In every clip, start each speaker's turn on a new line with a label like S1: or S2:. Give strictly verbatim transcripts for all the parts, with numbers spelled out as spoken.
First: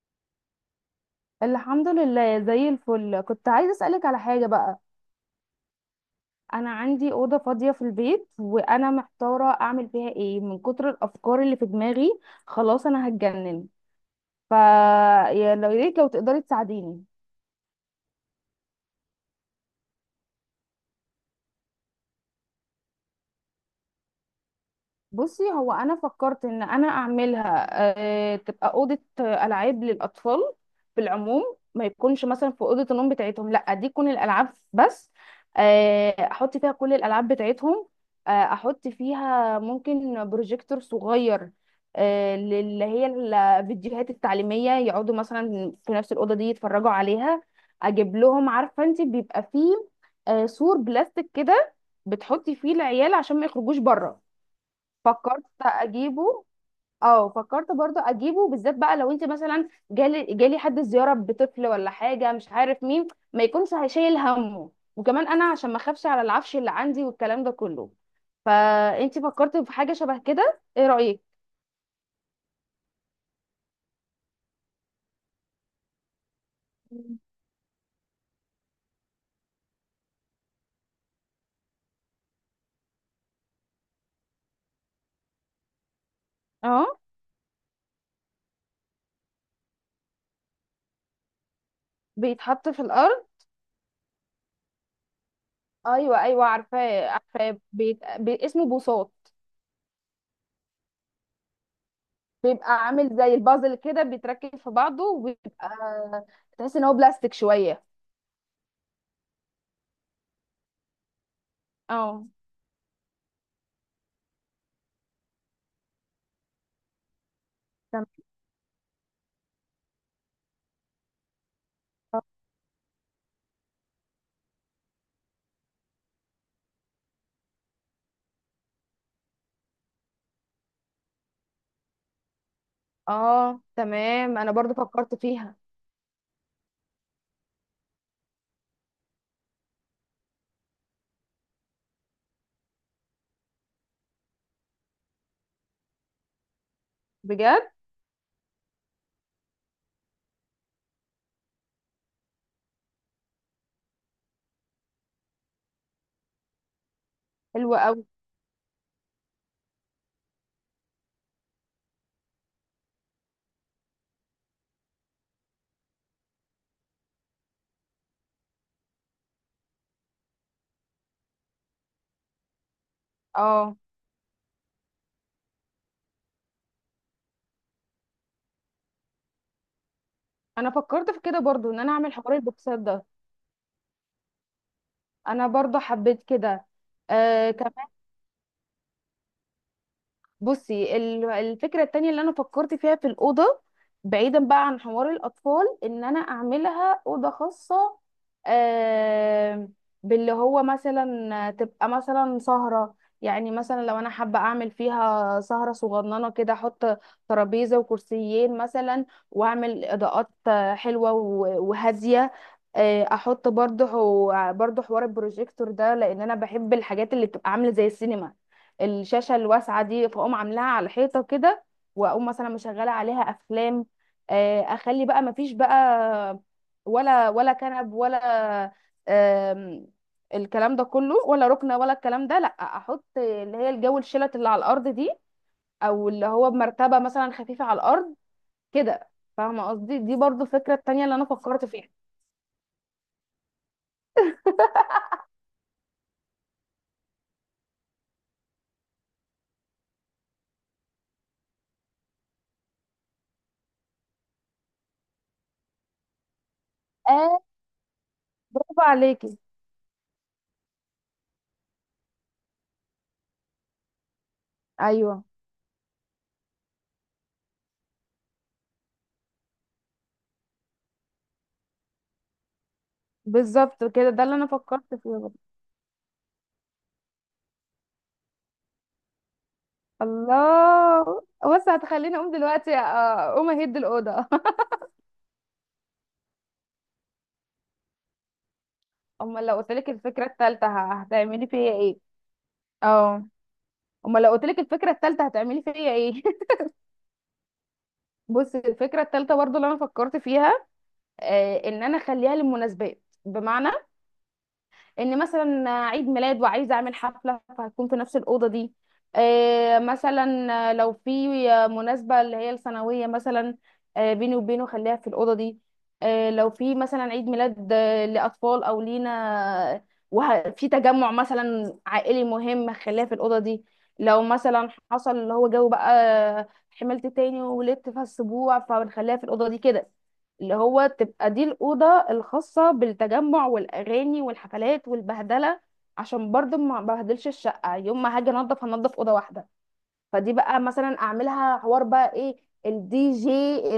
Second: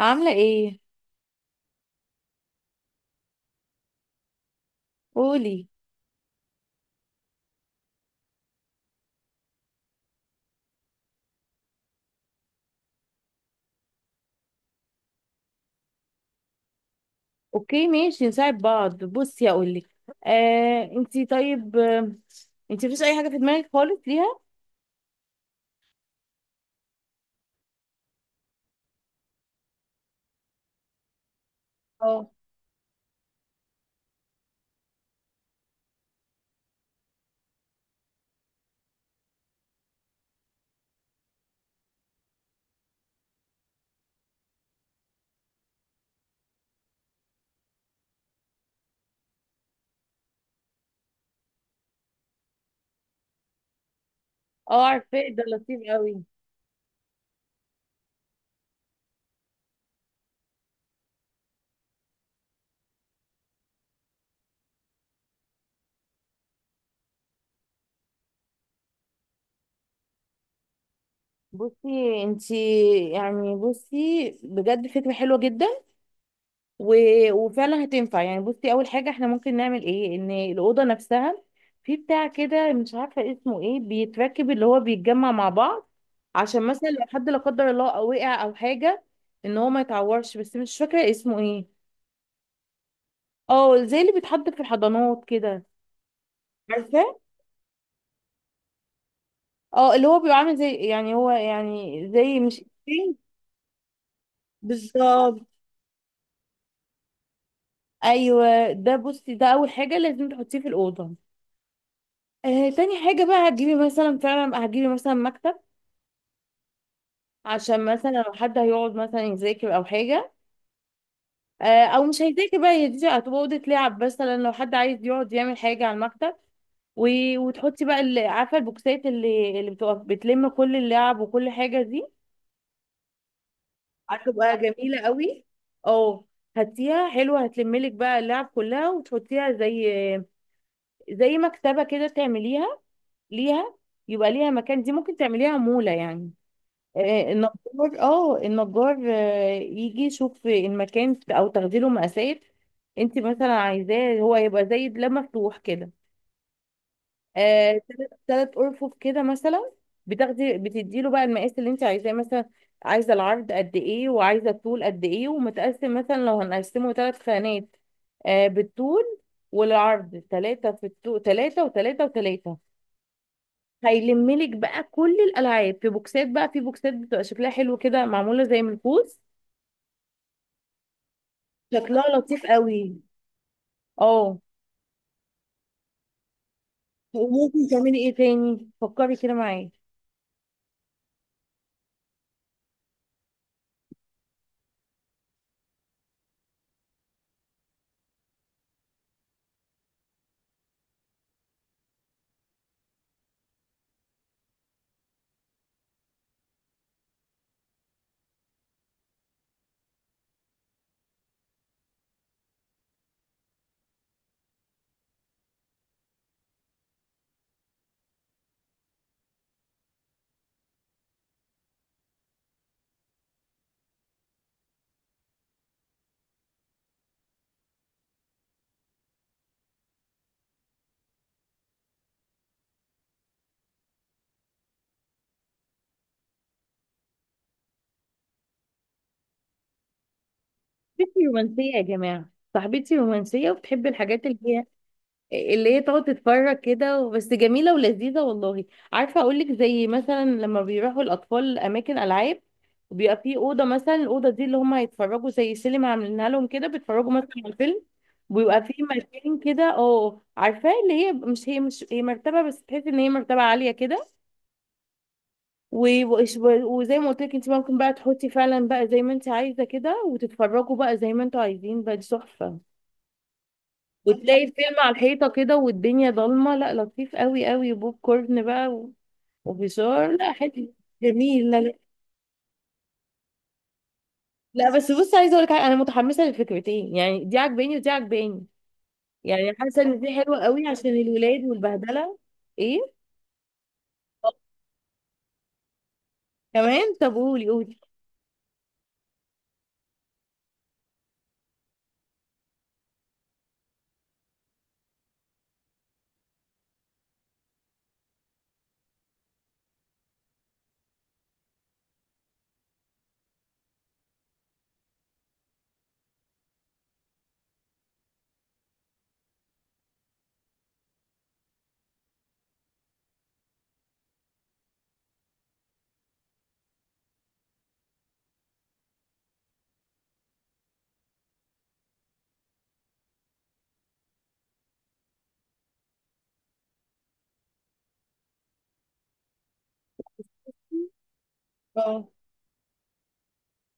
S1: عاملة ايه؟
S2: الحمد لله زي الفل. كنت عايزة أسألك على حاجة بقى.
S1: قولي.
S2: أنا عندي أوضة فاضية في البيت وأنا محتارة أعمل فيها إيه من كتر الأفكار اللي في دماغي. خلاص أنا هتجنن. فا يا لو- يا ريت لو تقدري تساعديني.
S1: اوكي ماشي، نساعد بعض. بصي اقولك، آه انتي طيب. آه انتي مفيش اي حاجة في دماغك خالص ليها؟
S2: بصي هو انا فكرت ان انا اعملها. آه، تبقى اوضه آه، العاب للاطفال. في العموم ما يكونش
S1: اه
S2: مثلا في اوضه النوم بتاعتهم، لا دي تكون الالعاب بس. آه، احط فيها كل الالعاب بتاعتهم. آه، احط فيها ممكن بروجيكتور صغير، آه، للي هي الفيديوهات التعليميه، يقعدوا مثلا في نفس الاوضه دي يتفرجوا عليها. اجيب لهم، عارفه انت بيبقى فيه آه، سور بلاستيك كده بتحطي فيه العيال عشان ما يخرجوش بره.
S1: اه، عارفاه ده
S2: فكرت
S1: لطيف قوي.
S2: اجيبه. اه فكرت برضو اجيبه، بالذات بقى لو انت مثلا جالي جالي حد زياره بطفل ولا حاجه، مش عارف مين، ما يكونش هيشيل همه. وكمان انا عشان ما اخافش على العفش اللي عندي والكلام ده كله. فانت فكرت في حاجه شبه كده، ايه رايك؟
S1: بصي انتي، يعني بصي بجد فكرة حلوة جدا، و...
S2: مم.
S1: وفعلا هتنفع. يعني بصي، اول حاجه احنا ممكن نعمل ايه، ان الاوضه نفسها في بتاع كده مش عارفه اسمه ايه بيتركب، اللي هو بيتجمع مع بعض، عشان
S2: اه.
S1: مثلا لو حد لا قدر الله او وقع او حاجه ان هو ما يتعورش، بس مش فاكره اسمه ايه.
S2: بيتحط في الارض.
S1: اه زي اللي بيتحط في الحضانات كده.
S2: ايوه ايوه،
S1: عارفه.
S2: عارفاه عارفاه، بيت... بي... اسمه بوصات.
S1: اه اللي هو بيبقى عامل زي، يعني هو يعني زي مش
S2: بيبقى عامل
S1: إيه؟
S2: زي البازل كده، بيتركب في بعضه
S1: بالظبط.
S2: وبيبقى تحس ان هو بلاستيك شويه.
S1: ايوه ده، بصي ده اول حاجه لازم تحطيه في الاوضه.
S2: اه
S1: آه تاني حاجه بقى، هتجيبي مثلا، فعلا هتجيبي مثلا مكتب، عشان
S2: تمام،
S1: مثلا لو حد هيقعد مثلا يذاكر او حاجه. آه، او مش هيذاكر بقى، هي دي هتبقى اوضه لعب، مثلا لو حد عايز يقعد يعمل حاجه على المكتب. و... وتحطي بقى اللي عارفه البوكسات، اللي اللي بتبقى بتلم كل اللعب وكل حاجه دي.
S2: اه تمام، انا
S1: هتبقى
S2: برضو
S1: جميله
S2: فكرت
S1: قوي.
S2: فيها.
S1: اه هاتيها حلوه، هتلملك بقى اللعب كلها وتحطيها زي زي مكتبه كده تعمليها ليها، يبقى ليها مكان. دي ممكن تعمليها مولة يعني، آه،
S2: بجد.
S1: النجار، اه النجار آه، يجي يشوف المكان او تاخدي له مقاسات. انت مثلا عايزاه هو يبقى زي ده مفتوح كده،
S2: حلوة
S1: آه
S2: قوي.
S1: تلات تلات ارفف كده مثلا. بتاخدي بتدي له بقى المقاس اللي انت عايزاه، مثلا عايزه العرض قد ايه وعايزه الطول قد ايه، ومتقسم مثلا لو هنقسمه ثلاث خانات، آه بالطول والعرض، ثلاثة في الطول، ثلاثة وثلاثة وثلاثة.
S2: اه.
S1: هيلملك بقى كل الالعاب في بوكسات، بقى في بوكسات بتبقى شكلها حلو كده، معموله زي من الفوز.
S2: انا فكرت في كده برضو، ان انا
S1: شكلها
S2: اعمل حوار
S1: لطيف
S2: البوكسات
S1: قوي.
S2: ده.
S1: اه
S2: انا برضو حبيت كده. آه،
S1: وممكن تعملي ايه تاني، فكري كده معايا.
S2: بصي ال- الفكرة التانية اللي أنا فكرت فيها في الأوضة، بعيدا بقى عن حوار الأطفال، إن أنا أعملها أوضة خاصة. آه، باللي هو مثلا تبقى مثلا سهرة. يعني مثلا لو أنا حابة أعمل فيها سهرة صغننة كده، أحط ترابيزة وكرسيين مثلا، وأعمل إضاءات آه، حلوة و- وهادية. آه، احط برضه برضه حوار البروجيكتور ده، لان انا بحب الحاجات اللي بتبقى عامله زي السينما، الشاشه الواسعه دي، فاقوم عاملاها على حيطه كده، واقوم مثلا مشغله عليها افلام. آه، اخلي بقى مفيش بقى ولا ولا كنب ولا آم، الكلام ده كله، ولا ركنه ولا الكلام ده، لا احط اللي هي الجو الشلت اللي على الارض دي، او اللي هو بمرتبه مثلا خفيفه على الارض كده. فاهمه قصدي؟ دي برضو الفكره التانية اللي
S1: صاحبتي
S2: انا فكرت
S1: رومانسيه يا
S2: فيها.
S1: جماعه، صاحبتي رومانسيه وبتحب الحاجات اللي هي اللي هي تقعد تتفرج كده، بس جميلة ولذيذة والله. عارفة أقولك، زي مثلا لما بيروحوا الأطفال أماكن ألعاب بيبقى في أوضة، مثلا الأوضة دي اللي هم هيتفرجوا، زي سينما عاملينها لهم كده، بيتفرجوا مثلا
S2: اه.
S1: على الفيلم، ويبقى في
S2: برافو
S1: مكان
S2: عليكي.
S1: كده اه عارفاه، اللي هي مش هي مش هي مرتبة، بس تحسي إن هي مرتبة عالية كده.
S2: ايوه،
S1: و- وإش- وزي ما قلت لك، انت ممكن بقى تحطي فعلا بقى زي ما انت عايزة كده، وتتفرجوا بقى زي ما انتوا عايزين، بقى دي تحفة.
S2: بالظبط كده، ده اللي
S1: وتلاقي
S2: انا
S1: الفيلم على
S2: فكرت
S1: الحيطة
S2: فيه.
S1: كده والدنيا ضلمة، لا لطيف قوي قوي، وبوب كورن بقى و- وفشار، لا حلو،
S2: الله.
S1: جميل، لا
S2: بص
S1: لا.
S2: هتخليني اقوم دلوقتي آه، اقوم اهد الاوضه.
S1: لا بس بص، عايزة اقول لك حاجة، انا متحمسة للفكرتين، يعني دي عجباني ودي عجباني.
S2: امال
S1: يعني
S2: لو قلت
S1: حاسة
S2: لك
S1: ان دي
S2: الفكره
S1: حلوة قوي
S2: الثالثه
S1: عشان الولاد
S2: هتعملي فيا ايه؟
S1: والبهدلة. ايه؟
S2: اه. امال لو قلت لك الفكره الثالثه هتعملي فيا ايه؟
S1: كمان؟ طب قولي قولي.
S2: بص الفكره الثالثه برضو اللي انا فكرت فيها، آه، ان انا اخليها للمناسبات، بمعنى ان مثلا عيد ميلاد وعايزه اعمل حفله فهتكون في نفس الاوضه دي. آه، مثلا لو في مناسبه اللي هي السنويه مثلا، آه، بيني وبينه، خليها في الاوضه دي. آه، لو في مثلا عيد ميلاد آه، لاطفال او لينا وفي تجمع مثلا عائلي مهم، خليها في الاوضه دي. لو مثلا حصل اللي هو جو بقى، حملت تاني وولدت فالسبوع، فبنخليها في الاوضه دي كده. اللي هو تبقى دي الأوضة الخاصة بالتجمع والأغاني والحفلات والبهدلة، عشان برضه ما بهدلش الشقة، يوم ما هاجي انضف هنضف أوضة واحدة. فدي بقى مثلا أعملها حوار
S1: اه
S2: بقى إيه، الدي جي،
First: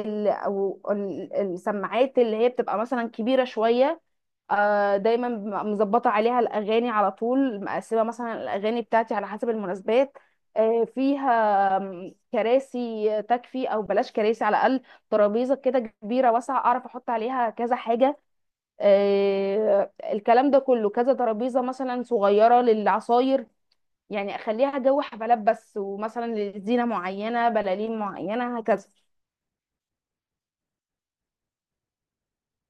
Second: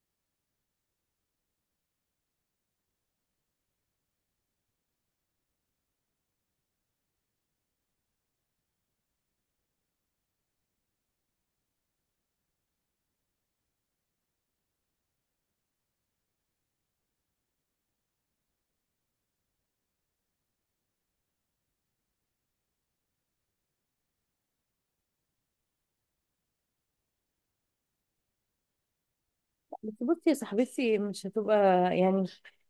S2: ال- أو ال- السماعات اللي هي بتبقى مثلا كبيرة شوية، آه، دايما م- مظبطه عليها الاغاني على طول، مقسمه مثلا الاغاني بتاعتي على حسب المناسبات. آه، فيها م، كراسي تكفي، او بلاش كراسي على الاقل، ترابيزه كده كبيره واسعه اعرف احط عليها كذا حاجه، آه، الكلام ده كله، كذا ترابيزه مثلا صغيره للعصاير. يعني اخليها جو حفلات بس، ومثلا لزينه معينه، بلالين معينه، هكذا.
S1: بس بصي يا صاحبتي، مش هتبقى، يعني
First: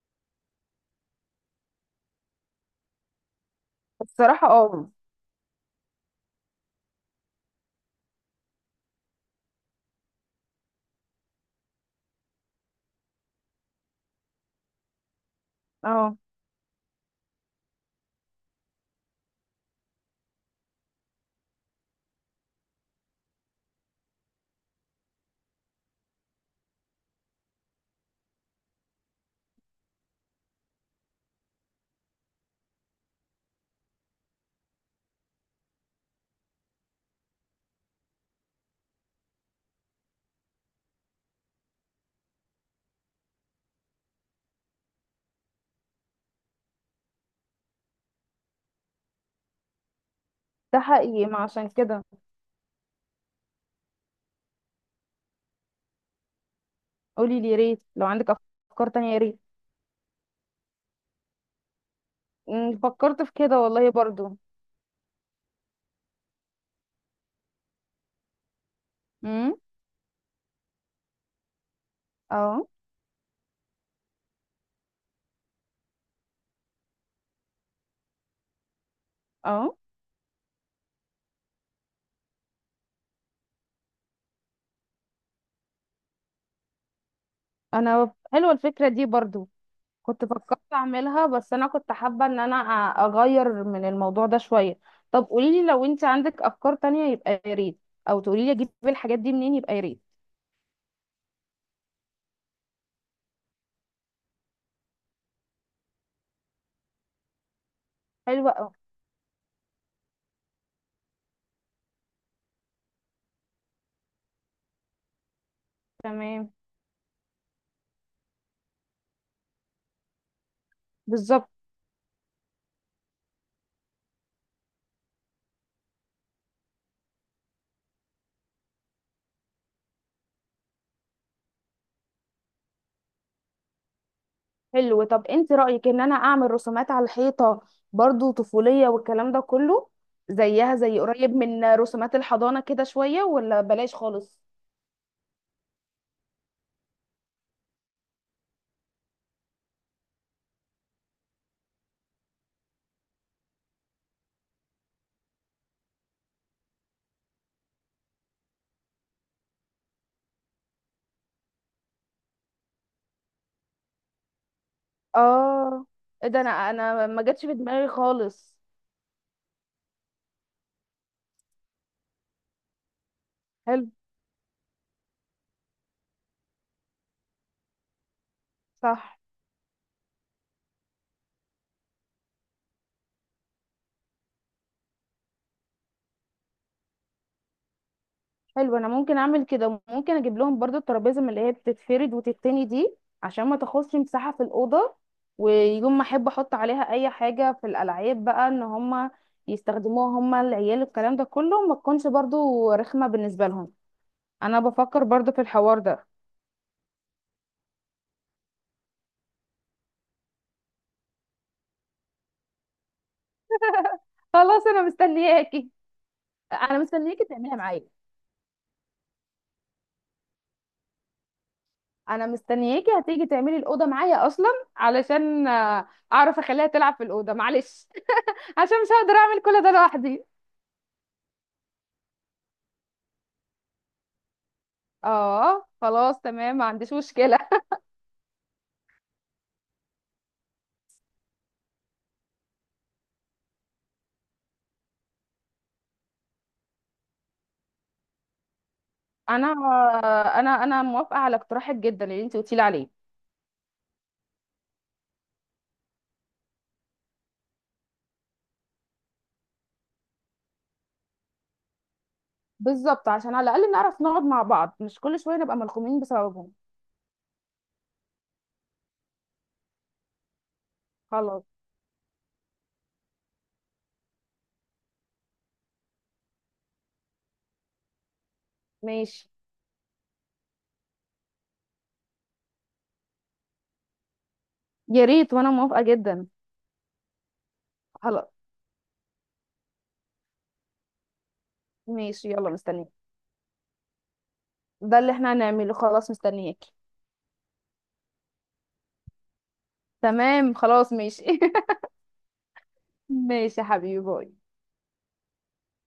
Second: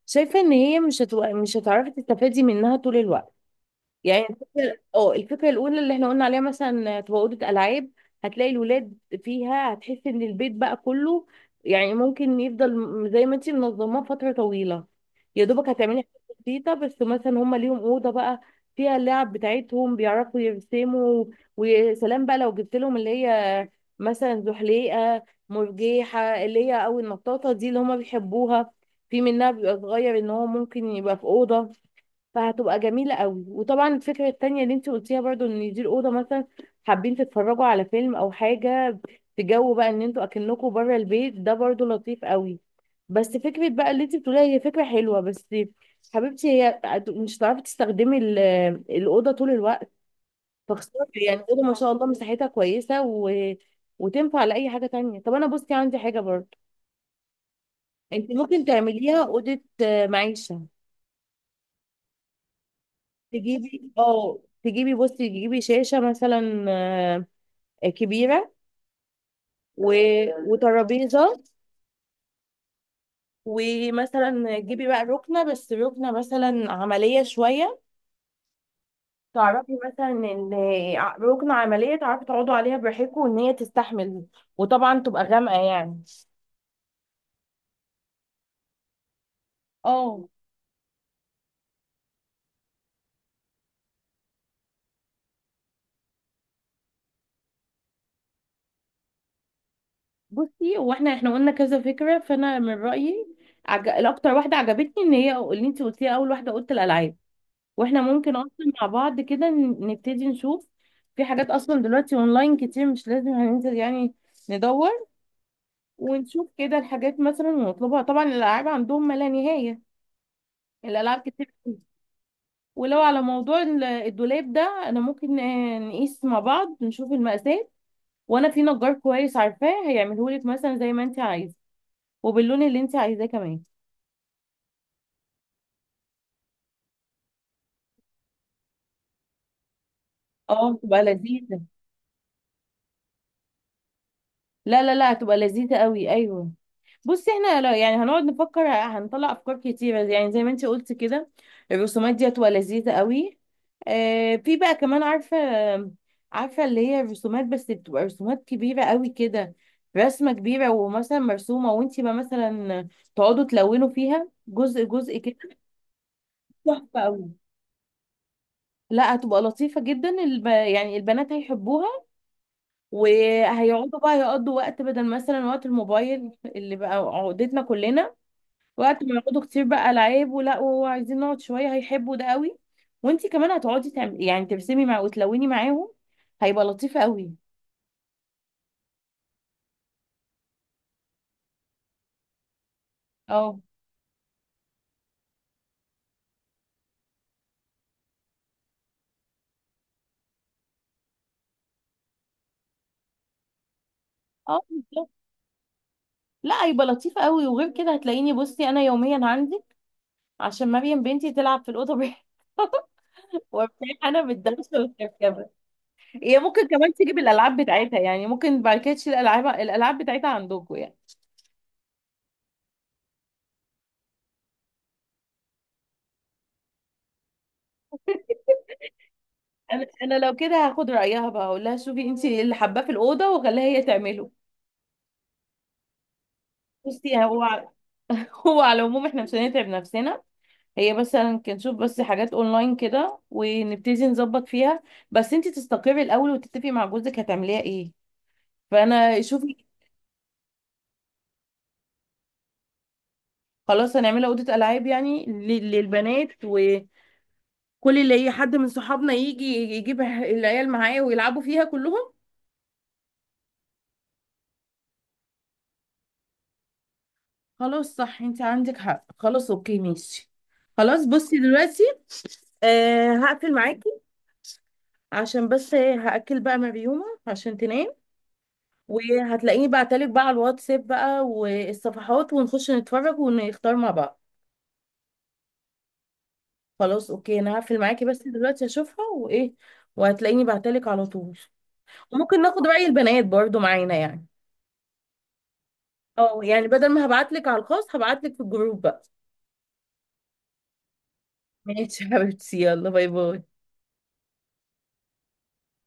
S1: شايفة ان هي مش هتبقى، مش هتعرفي تستفادي منها طول الوقت. يعني
S2: الصراحه
S1: الفكرة،
S2: اه.
S1: اه الفكرة الأولى اللي احنا قلنا عليها مثلا تبقى أوضة ألعاب، هتلاقي الولاد فيها، هتحس إن البيت بقى كله، يعني ممكن يفضل م- زي ما انتي منظماه فترة طويلة. يا دوبك هتعملي
S2: اه.
S1: حاجات بسيطة، بس مثلا هما ليهم أوضة بقى فيها اللعب بتاعتهم، بيعرفوا يرسموا، ويا سلام بقى لو جبت لهم اللي هي مثلا زحليقة، مرجيحة، اللي هي أو النطاطة دي اللي هما بيحبوها، في منها بيبقى صغير إن هو ممكن يبقى في أوضة. فهتبقى جميلة قوي. وطبعا الفكرة التانية اللي انت قلتيها برضو، ان دي الأوضة مثلا حابين تتفرجوا على فيلم أو حاجة، في جو بقى ان انتوا أكنكوا بره البيت، ده برضو لطيف قوي. بس فكرة بقى اللي انت بتقوليها هي فكرة حلوة، بس حبيبتي هي هت- مش هتعرفي تستخدمي ال- الأوضة طول الوقت،
S2: ده
S1: فخسارة
S2: حقيقي ما
S1: يعني. الأوضة
S2: عشان
S1: ما شاء
S2: كده.
S1: الله مساحتها كويسة، و... وتنفع لأي حاجة تانية. طب أنا بصي عندي حاجة برضو،
S2: قولي لي يا ريت لو
S1: انت
S2: عندك
S1: ممكن
S2: افكار تانية، يا
S1: تعمليها
S2: ريت.
S1: أوضة آه، معيشة.
S2: مم، فكرت في كده والله
S1: تجيبي،
S2: برضو.
S1: اه تجيبي، بصي تجيبي شاشة مثلا آه كبيرة،
S2: امم
S1: و... وترابيزة،
S2: اه
S1: ومثلا تجيبي بقى ركنة، بس ركنة مثلا عملية شوية.
S2: اه،
S1: تعرفي مثلا ان، ع- ركنة عملية تعرفي تقعدوا عليها براحتكم، وان هي تستحمل، وطبعا تبقى غامقة يعني.
S2: انا حلوه الفكره دي برضو، كنت
S1: اه
S2: فكرت اعملها، بس انا كنت حابه ان انا أ- اغير من الموضوع ده شويه. طب قولي لي لو انت عندك افكار تانية يبقى يا ريت، او تقولي لي اجيب الحاجات دي منين يبقى يا ريت.
S1: بصي، واحنا احنا قلنا كذا فكرة، فانا من رأيي عج... الاكتر واحدة عجبتني ان هي اللي انت قلتيها اول واحدة، قلت الالعاب. واحنا ممكن
S2: حلوه
S1: اصلا
S2: اه.
S1: مع بعض كده ن- نبتدي نشوف، في حاجات اصلا دلوقتي اونلاين كتير، مش لازم هننزل يعني، ندور ونشوف
S2: تمام.
S1: كده الحاجات مثلا ونطلبها. طبعا الالعاب عندهم ما لا نهاية، الالعاب
S2: بالظبط.
S1: كتير أوي. ولو على موضوع ال- الدولاب ده، انا ممكن آه، نقيس مع بعض، نشوف المقاسات، وانا في نجار كويس عارفاه هيعمله لك مثلا زي ما انت عايزه، وباللون اللي انت عايزاه كمان.
S2: حلو، طب انت رايك ان انا اعمل رسومات على الحيطه، برضو طفوليه والكلام ده كله،
S1: اه
S2: زيها زي
S1: تبقى
S2: قريب
S1: لذيذة،
S2: من رسومات الحضانه كده شويه، ولا بلاش خالص؟
S1: لا لا لا هتبقى لذيذة قوي، ايوه. بصي احنا لا- يعني هنقعد نفكر هنطلع افكار كتيره، يعني زي ما انت قلت كده الرسومات دي هتبقى لذيذه قوي. آه في بقى كمان عارفه عارفه اللي هي الرسومات، بس بتبقى رسومات كبيره قوي كده، رسمه كبيره ومثلا مرسومه، وانت بقى مثلا تقعدوا تلونوا فيها جزء جزء كده.
S2: اه. ايه ده، انا
S1: تحفه
S2: انا ما
S1: قوي،
S2: جاتش في دماغي خالص.
S1: لا هتبقى لطيفه جدا. الب... يعني البنات هيحبوها،
S2: حلو.
S1: وهيقعدوا بقى يقضوا وقت، بدل مثلا وقت الموبايل اللي بقى عقدتنا كلنا. وقت ما
S2: صح.
S1: يقعدوا كتير بقى، العاب ولا وهو عايزين نقعد شويه، هيحبوا ده قوي. وانتي كمان هتقعدي تعملي، يعني ترسمي مع وتلوني معاهم، هيبقى لطيف قوي.
S2: حلو، انا ممكن اعمل كده. ممكن اجيب لهم برضو الترابيزه من اللي هي بتتفرد وتتني دي، عشان ما
S1: اه
S2: تاخدش مساحه في الاوضه، ويوم ما احب احط عليها اي حاجه في الالعاب بقى، ان هم يستخدموها هم العيال، الكلام ده كله ما تكونش برضو رخمه بالنسبه لهم. انا
S1: اه
S2: بفكر
S1: بالظبط.
S2: برضو في الحوار ده.
S1: لا هيبقى لطيف قوي. وغير كده هتلاقيني بصي انا يوميا عندي، عشان مريم بنتي تلعب في الاوضه بيها. وابتدي انا
S2: خلاص
S1: بالدرس
S2: انا
S1: والكركبه.
S2: مستنياكي.
S1: هي ممكن
S2: انا
S1: كمان تيجي
S2: مستنياكي تعمليها
S1: بالالعاب
S2: معايا.
S1: بتاعتها يعني، ممكن بعد كده تشيل الالعاب، الالعاب بتاعتها عندكم يعني.
S2: انا مستنياكي هتيجي تعملي الاوضه معايا اصلا، علشان آه، اعرف اخليها تلعب في الاوضه، معلش. عشان مش هقدر اعمل كل ده
S1: انا انا
S2: لوحدي.
S1: لو كده هاخد رايها بقى، اقول لها شوفي انت اللي حباه في الاوضه وخليها هي تعمله.
S2: اه خلاص تمام، ما عنديش
S1: بصي
S2: مشكله.
S1: هو، هو على العموم احنا مش هنتعب نفسنا، هي بس هنشوف بس حاجات اونلاين كده ونبتدي نظبط فيها، بس انتي تستقري الاول وتتفقي مع جوزك هتعمليها ايه، فانا
S2: انا
S1: شوفي.
S2: آه، انا انا موافقه على اقتراحك جدا اللي انت قلتي لي عليه.
S1: خلاص هنعملها اوضه العاب يعني ل- للبنات، وكل اللي هي حد من صحابنا يجي يجيب العيال معاه ويلعبوا فيها كلهم.
S2: بالظبط، عشان على الاقل نعرف نقعد مع بعض، مش كل شويه نبقى ملخومين بسببهم.
S1: خلاص صح، انتي عندك حق، خلاص اوكي ماشي. خلاص بصي
S2: خلاص.
S1: دلوقتي آه هقفل معاكي، عشان بس إيه، هأكل بقى مريومة عشان تنام.
S2: ماشي.
S1: وهتلاقيني بعتلك بقى على الواتساب بقى والصفحات، ونخش نتفرج ونختار مع بعض.
S2: يا ريت، وانا موافقه جدا.
S1: خلاص اوكي، انا هقفل معاكي بس
S2: خلاص.
S1: دلوقتي اشوفها وايه. وهتلاقيني بعتلك على طول.
S2: ماشي،
S1: وممكن
S2: يلا
S1: ناخد رأي
S2: مستنياكي.
S1: البنات برضو معانا يعني.
S2: ده اللي احنا هنعمله، خلاص
S1: اه يعني
S2: مستنياكي.
S1: بدل ما هبعتلك على الخاص هبعتلك في الجروب بقى.
S2: تمام، خلاص ماشي.
S1: ماشي يا حبيبتي، يلا باي باي.
S2: ماشي يا حبيبي، باي.